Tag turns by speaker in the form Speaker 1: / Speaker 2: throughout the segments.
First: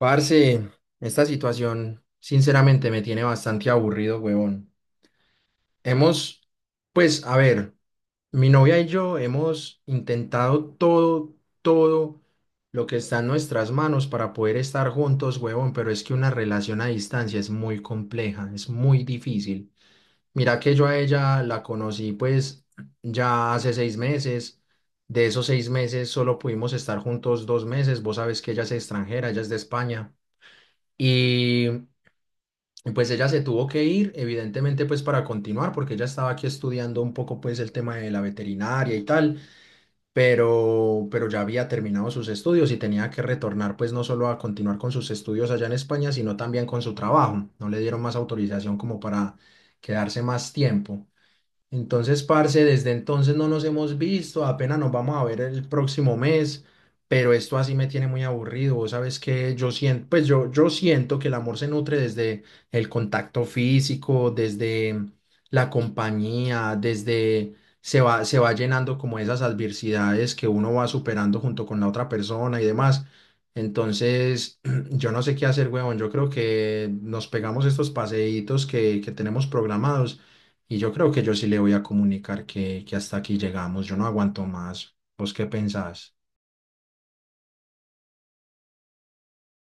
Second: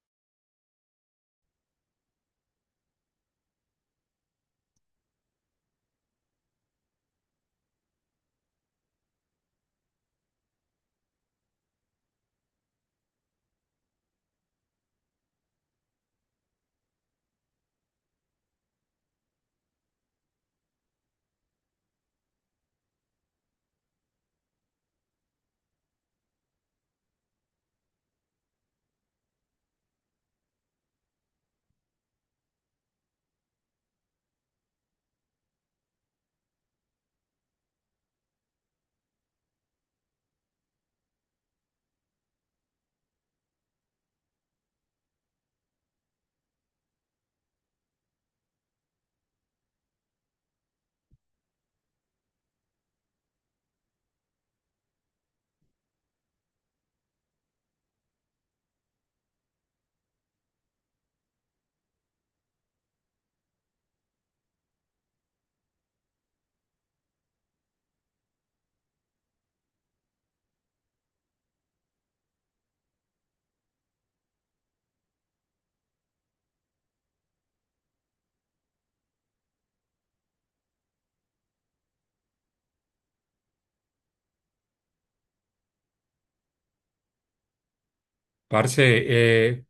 Speaker 1: Parce, esta situación sinceramente me tiene bastante aburrido, huevón. Hemos, pues, a ver, mi novia y yo hemos intentado todo, todo lo que está en nuestras manos para poder estar juntos, huevón, pero es que una relación a distancia es muy compleja, es muy difícil. Mira que yo a ella la conocí, pues, ya hace 6 meses. De esos 6 meses solo pudimos estar juntos 2 meses. Vos sabes que ella es extranjera, ella es de España. Y y pues ella se tuvo que ir, evidentemente, pues para continuar, porque ella estaba aquí estudiando un poco, pues el tema de la veterinaria y tal, pero ya había terminado sus estudios y tenía que retornar, pues no solo a continuar con sus estudios allá en España, sino también con su trabajo. No le dieron más autorización como para quedarse más tiempo. Entonces, parce, desde entonces no nos hemos visto, apenas nos vamos a ver el próximo mes, pero esto así me tiene muy aburrido. Vos sabes que yo siento, pues yo siento que el amor se nutre desde el contacto físico, desde la compañía, desde se va llenando como esas adversidades que uno va superando junto con la otra persona y demás. Entonces, yo no sé qué hacer, huevón. Yo creo que nos pegamos estos paseitos que tenemos programados y yo creo que yo sí le voy a comunicar que hasta aquí llegamos, yo no aguanto más. ¿Vos qué pensás?
Speaker 2: Parce, eh,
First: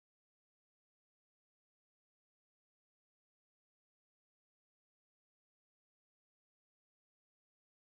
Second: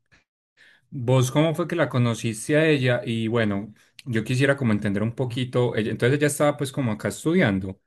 Speaker 2: ¿vos cómo fue que la conociste a ella? Y bueno, yo quisiera como entender un poquito, entonces ella estaba pues como acá estudiando.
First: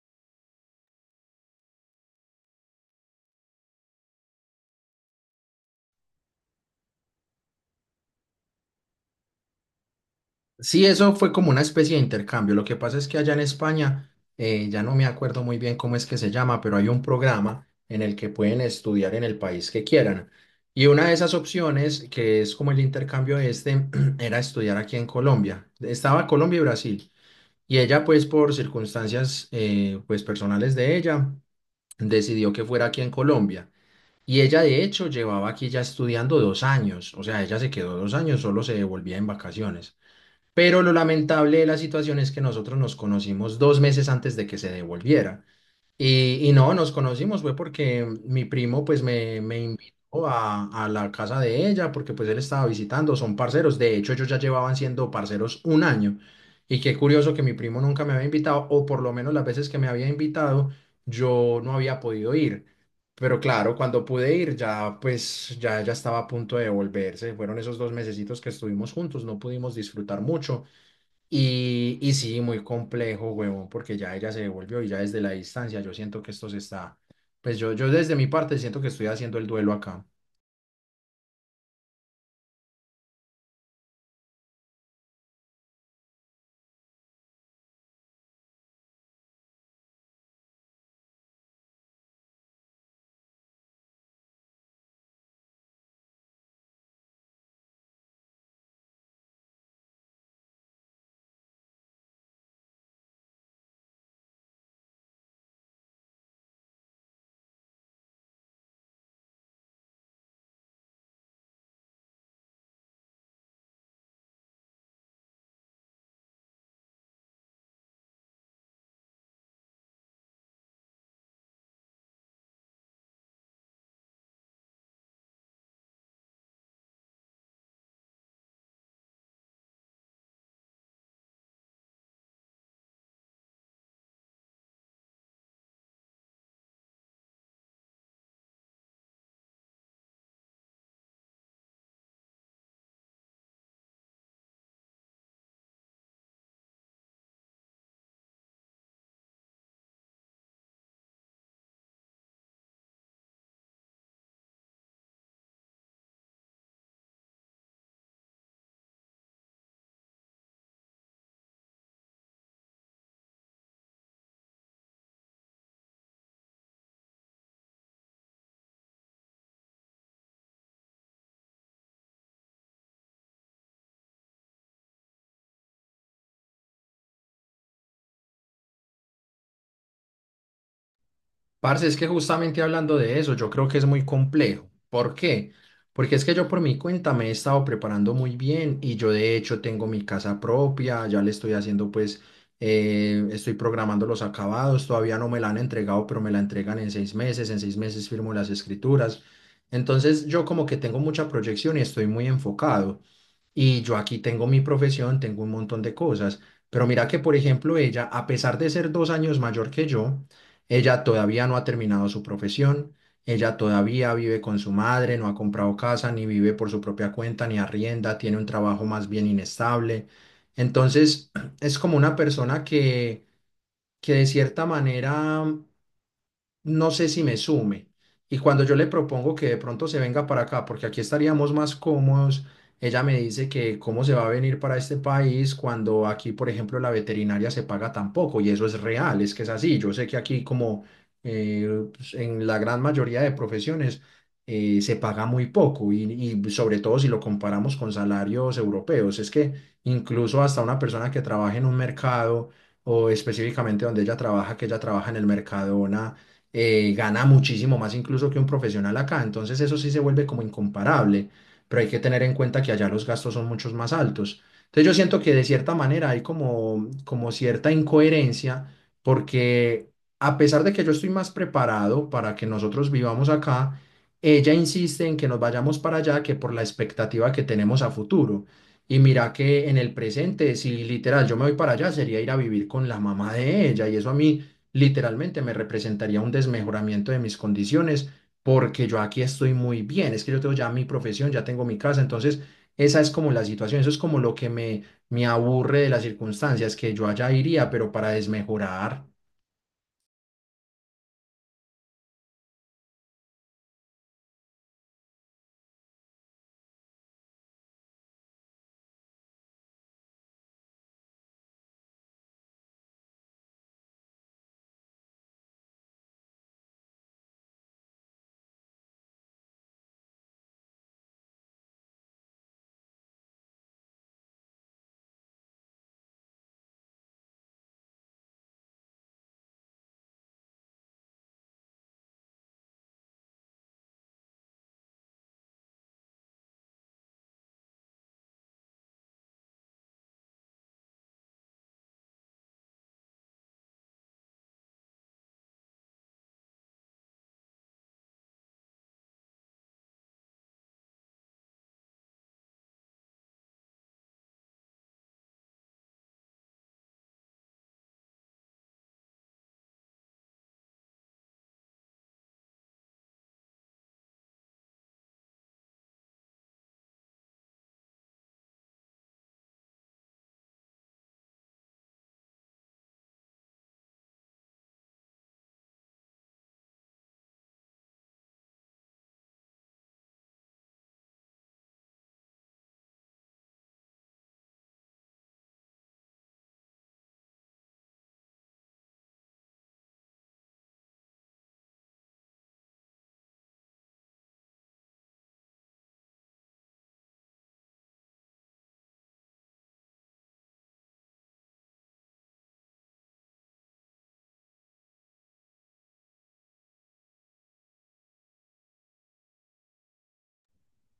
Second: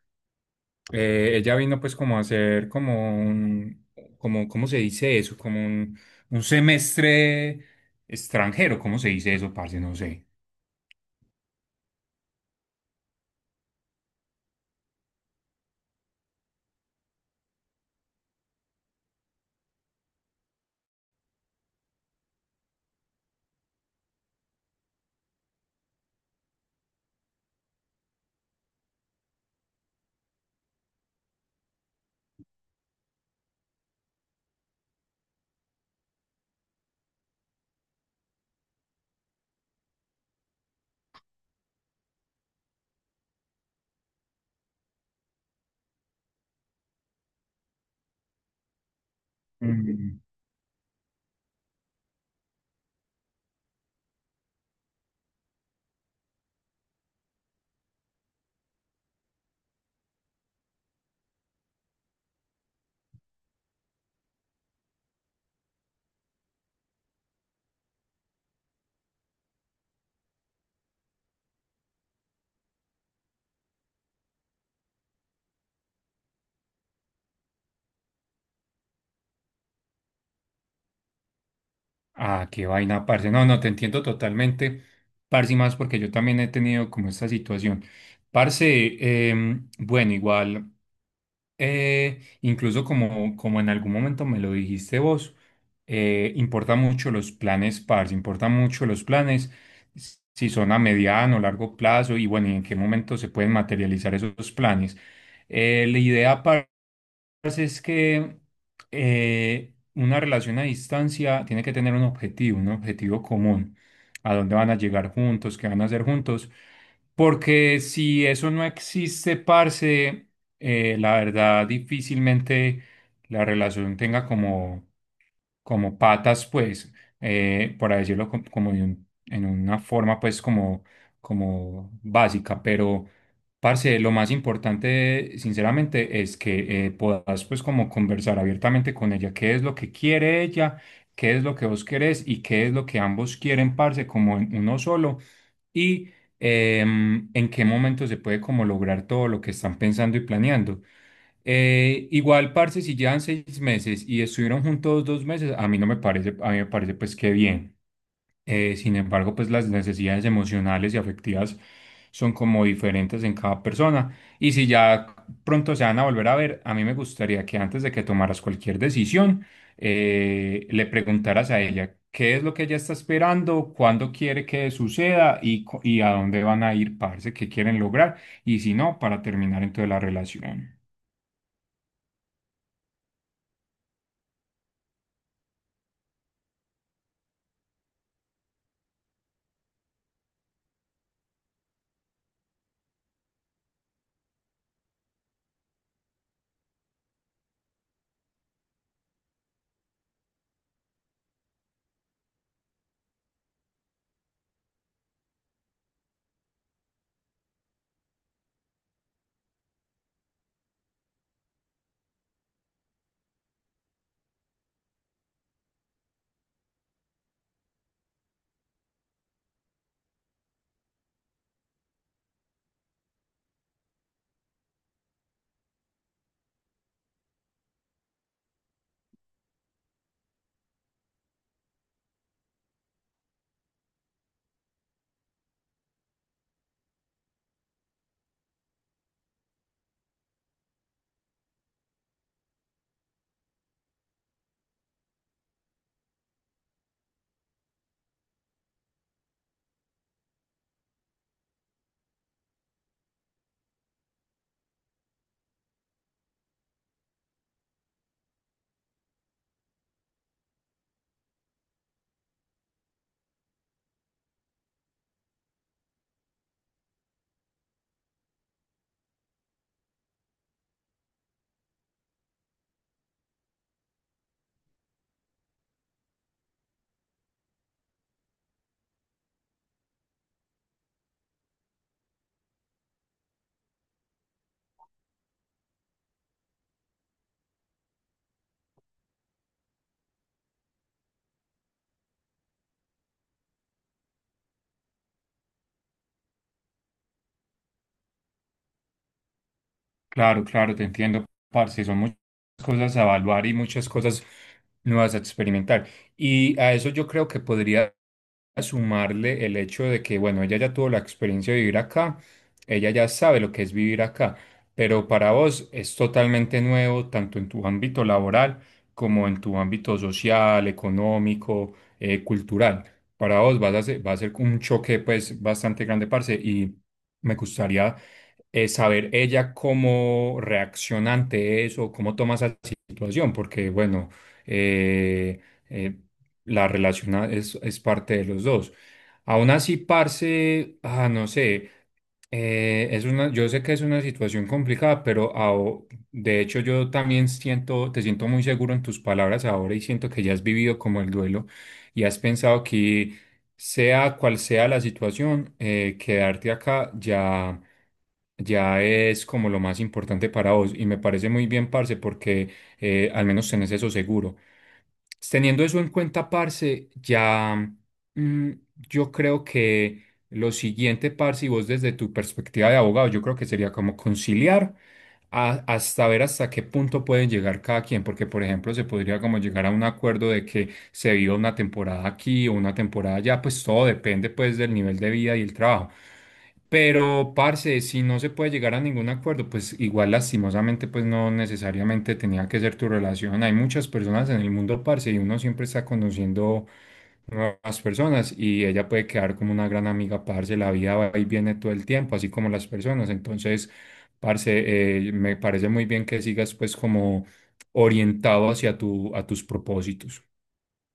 Speaker 2: Ella vino pues como a hacer como ¿cómo se dice eso? Un semestre extranjero. ¿Cómo se dice eso, parce? No sé.
Speaker 1: Sí, eso fue como una especie de intercambio. Lo que pasa es que allá en España, ya no me acuerdo muy bien cómo es que se llama, pero hay un programa en el que pueden estudiar en el país que quieran. Y una de esas opciones, que es como el intercambio este, era estudiar aquí en Colombia. Estaba Colombia y Brasil. Y ella, pues, por circunstancias, pues, personales de ella, decidió que fuera aquí en Colombia. Y ella de hecho llevaba aquí ya estudiando 2 años, o sea, ella se quedó 2 años, solo se devolvía en vacaciones. Pero lo lamentable de la situación es que nosotros nos conocimos 2 meses antes de que se devolviera. Y no, nos conocimos fue porque mi primo pues me
Speaker 2: Mm.
Speaker 1: invitó a la casa de ella porque pues él estaba visitando, son parceros, de hecho ellos ya llevaban siendo parceros 1 año y qué curioso que mi primo nunca me había invitado o por lo menos las veces que me había invitado yo no había podido ir, pero claro, cuando pude ir ya pues ya estaba a punto de volverse, fueron esos dos mesecitos que estuvimos juntos, no pudimos disfrutar mucho y sí, muy complejo, huevón, porque ya ella se devolvió y ya desde la distancia yo siento que esto se está, pues yo desde mi parte siento que estoy haciendo el duelo acá.
Speaker 2: Ah, qué vaina, parce. No, no, te entiendo totalmente, parce, y más porque yo también he tenido como esta situación. Parce, bueno, igual. Incluso como en algún momento me lo dijiste vos, importa mucho los planes PARS, importa mucho los planes, si son a mediano, largo plazo, y bueno, y en qué momento se pueden materializar esos planes. La idea pasa es que una relación a distancia tiene que tener un objetivo común, a dónde van a llegar juntos, qué van a hacer juntos, porque si eso no existe, parce, la verdad difícilmente la relación tenga como patas, pues, por decirlo como en una forma, pues, como, como básica, pero, parce, lo más importante, sinceramente, es que puedas, pues, como conversar abiertamente con ella, qué es lo que quiere ella, qué es lo que vos querés y qué es lo que ambos quieren, parce, como en uno solo, y en qué momento se puede como lograr todo lo que están pensando y planeando. Igual, parce, si llevan 6 meses y estuvieron juntos 2 meses, a mí no me parece, a mí me parece pues que bien. Sin embargo, pues las necesidades emocionales y afectivas son como diferentes en cada persona. Y si ya pronto se van a volver a ver, a mí me gustaría que antes de que tomaras cualquier decisión, le preguntaras a ella qué es lo que ella está esperando, cuándo quiere que suceda y, y a dónde van a ir, parce, qué quieren lograr. Y si no, para terminar entonces la relación.
Speaker 1: Parce, es que justamente hablando de eso, yo creo que es muy complejo. ¿Por qué? Porque es que yo por mi cuenta me he estado preparando muy bien y yo de hecho tengo mi casa propia, ya le estoy haciendo pues, estoy programando los acabados, todavía no me la han entregado, pero me la entregan en 6 meses, en seis meses firmo las escrituras. Entonces yo como que tengo mucha proyección y estoy muy enfocado. Y yo aquí tengo mi profesión, tengo un montón de cosas. Pero mira que, por ejemplo, ella, a pesar de ser 2 años mayor que yo, ella todavía no ha terminado su profesión, ella todavía vive con su madre, no ha comprado casa, ni vive por su propia cuenta, ni arrienda, tiene un trabajo más bien inestable. Entonces, es como una persona que de cierta manera no sé si me sume. Y cuando yo le propongo que de pronto se venga para acá, porque aquí estaríamos más cómodos, ella me dice que cómo se va a venir para este país cuando aquí, por ejemplo, la veterinaria se paga tan poco. Y eso es real, es que es así. Yo sé que aquí, como eh, pues, en la gran mayoría de profesiones, se paga muy poco. Y sobre todo si lo comparamos con salarios europeos, es que incluso hasta una persona que trabaja en un mercado o específicamente donde ella trabaja, que ella trabaja en el Mercadona gana muchísimo más incluso que un profesional acá. Entonces eso sí se vuelve como incomparable, pero hay que tener en cuenta que allá los gastos son muchos más altos. Entonces yo siento que de cierta manera hay como, como cierta incoherencia porque a pesar de que yo estoy más preparado para que nosotros vivamos acá, ella insiste en que nos vayamos para allá que por la expectativa que tenemos a futuro. Y mira que en el presente, si literal yo me voy para allá, sería ir a vivir con la mamá de ella. Y eso a mí literalmente me representaría un desmejoramiento de mis condiciones porque yo aquí estoy muy bien, es que yo tengo ya mi profesión, ya tengo mi casa, entonces esa es como la situación, eso es como lo que me aburre de las circunstancias, que yo allá iría, pero para desmejorar.
Speaker 2: Claro, claro, te entiendo, parce. Son muchas cosas a evaluar y muchas cosas nuevas a experimentar. Y a eso yo creo que podría sumarle el hecho de que, bueno, ella ya tuvo la experiencia de vivir acá, ella ya sabe lo que es vivir acá, pero para vos es totalmente nuevo, tanto en tu ámbito laboral como en tu ámbito social, económico, cultural. Para vos va a ser un choque, pues, bastante grande, parce, y me gustaría saber ella cómo reacciona ante eso, cómo toma esa situación, porque bueno, eh, eh, la relación es parte de los dos. Aún así, parce, ah, no sé, yo sé que es una situación complicada, pero de hecho yo también siento, te siento muy seguro en tus palabras ahora y siento que ya has vivido como el duelo y has pensado que sea cual sea la situación, quedarte acá ya es como lo más importante para vos. Y me parece muy bien, parce, porque al menos tenés eso seguro. Teniendo eso en cuenta, parce, ya mm, yo creo que lo siguiente, parce, y vos desde tu perspectiva de abogado, yo creo que sería como conciliar hasta ver hasta qué punto pueden llegar cada quien, porque por ejemplo se podría como llegar a un acuerdo de que se viva una temporada aquí o una temporada allá, pues todo depende pues del nivel de vida y el trabajo. Pero, parce, si no se puede llegar a ningún acuerdo, pues igual lastimosamente, pues no necesariamente tenía que ser tu relación. Hay muchas personas en el mundo, parce, y uno siempre está conociendo nuevas personas y ella puede quedar como una gran amiga, parce, la vida va y viene todo el tiempo, así como las personas. Entonces, parce, me parece muy bien que sigas pues como orientado hacia a tus propósitos.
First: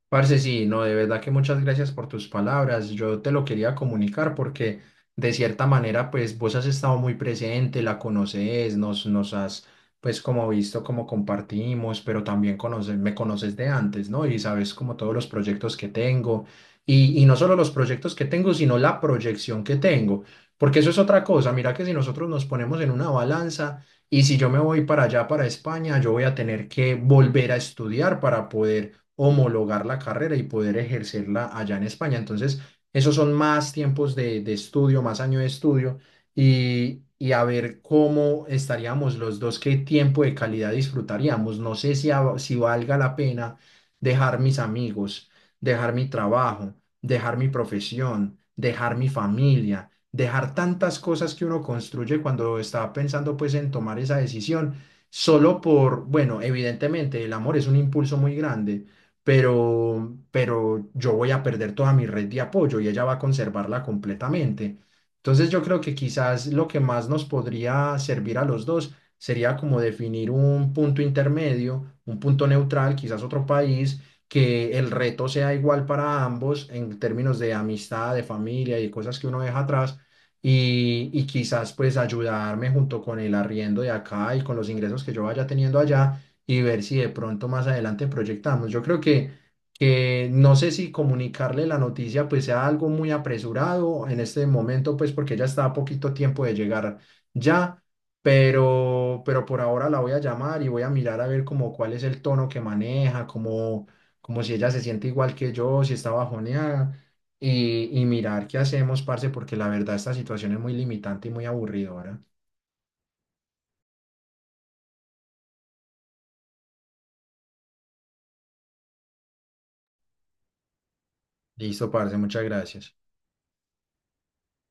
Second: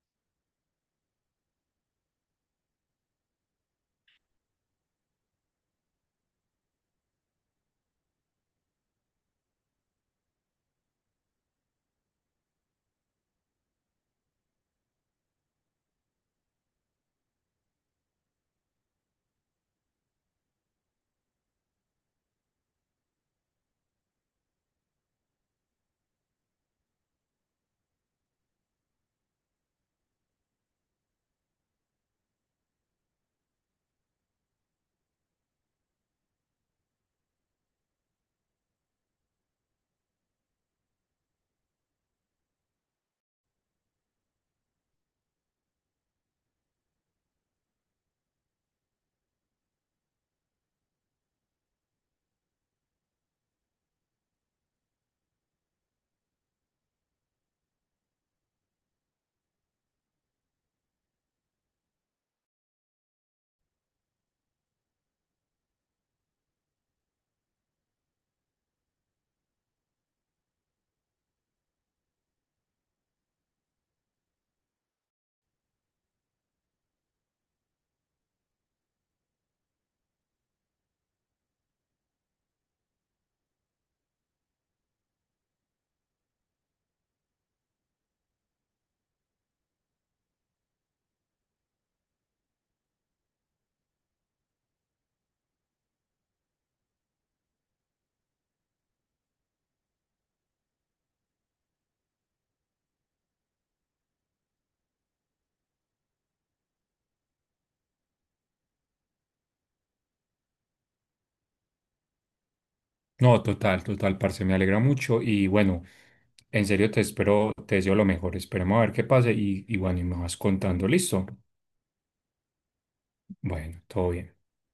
Speaker 1: Parce, sí, no, de verdad que muchas gracias por tus palabras. Yo te lo quería comunicar porque de cierta manera, pues vos has estado muy presente, la conoces, pues como visto, como compartimos, pero también conoces, me conoces de antes, ¿no? Y sabes como todos los proyectos que tengo. Y no solo los proyectos que tengo, sino la proyección que tengo. Porque eso es otra cosa. Mira que si nosotros nos ponemos en una balanza... Y si yo me voy para allá, para España, yo voy a tener que volver a estudiar para poder homologar la carrera y poder ejercerla allá en España. Entonces, esos son más tiempos de estudio, más año de estudio y a ver cómo estaríamos los dos, qué tiempo de calidad disfrutaríamos. No sé si, a- si valga la pena dejar mis amigos, dejar mi trabajo, dejar mi profesión, dejar mi familia. Dejar tantas cosas que uno construye cuando está pensando pues en tomar esa decisión, solo por, bueno, evidentemente el amor es un impulso muy grande, pero yo voy a perder toda mi red de apoyo y ella va a conservarla completamente. Entonces yo creo que quizás lo que más nos podría servir a los dos sería como definir un punto intermedio, un punto neutral, quizás otro país, que el reto sea igual para ambos en términos de amistad, de familia y cosas que uno deja atrás. Y quizás pues ayudarme junto con el arriendo de acá y con los ingresos que yo vaya teniendo allá y ver si de pronto más adelante proyectamos. Yo creo que no sé si comunicarle la noticia pues sea algo muy apresurado en este momento, pues porque ella está a poquito tiempo de llegar ya, pero por ahora la voy a llamar y voy a mirar a ver como cuál es el tono que maneja, como si ella se siente igual que yo, si está bajoneada. Y mirar qué hacemos, parce, porque la verdad esta situación es muy limitante y muy aburridora.
Speaker 2: No, total, total, parce, me alegra mucho y bueno, en serio te espero, te deseo lo mejor, esperemos a ver qué pase y bueno, y me vas contando, listo.
Speaker 1: Listo, parce, muchas gracias.
Speaker 2: Bueno, todo bien.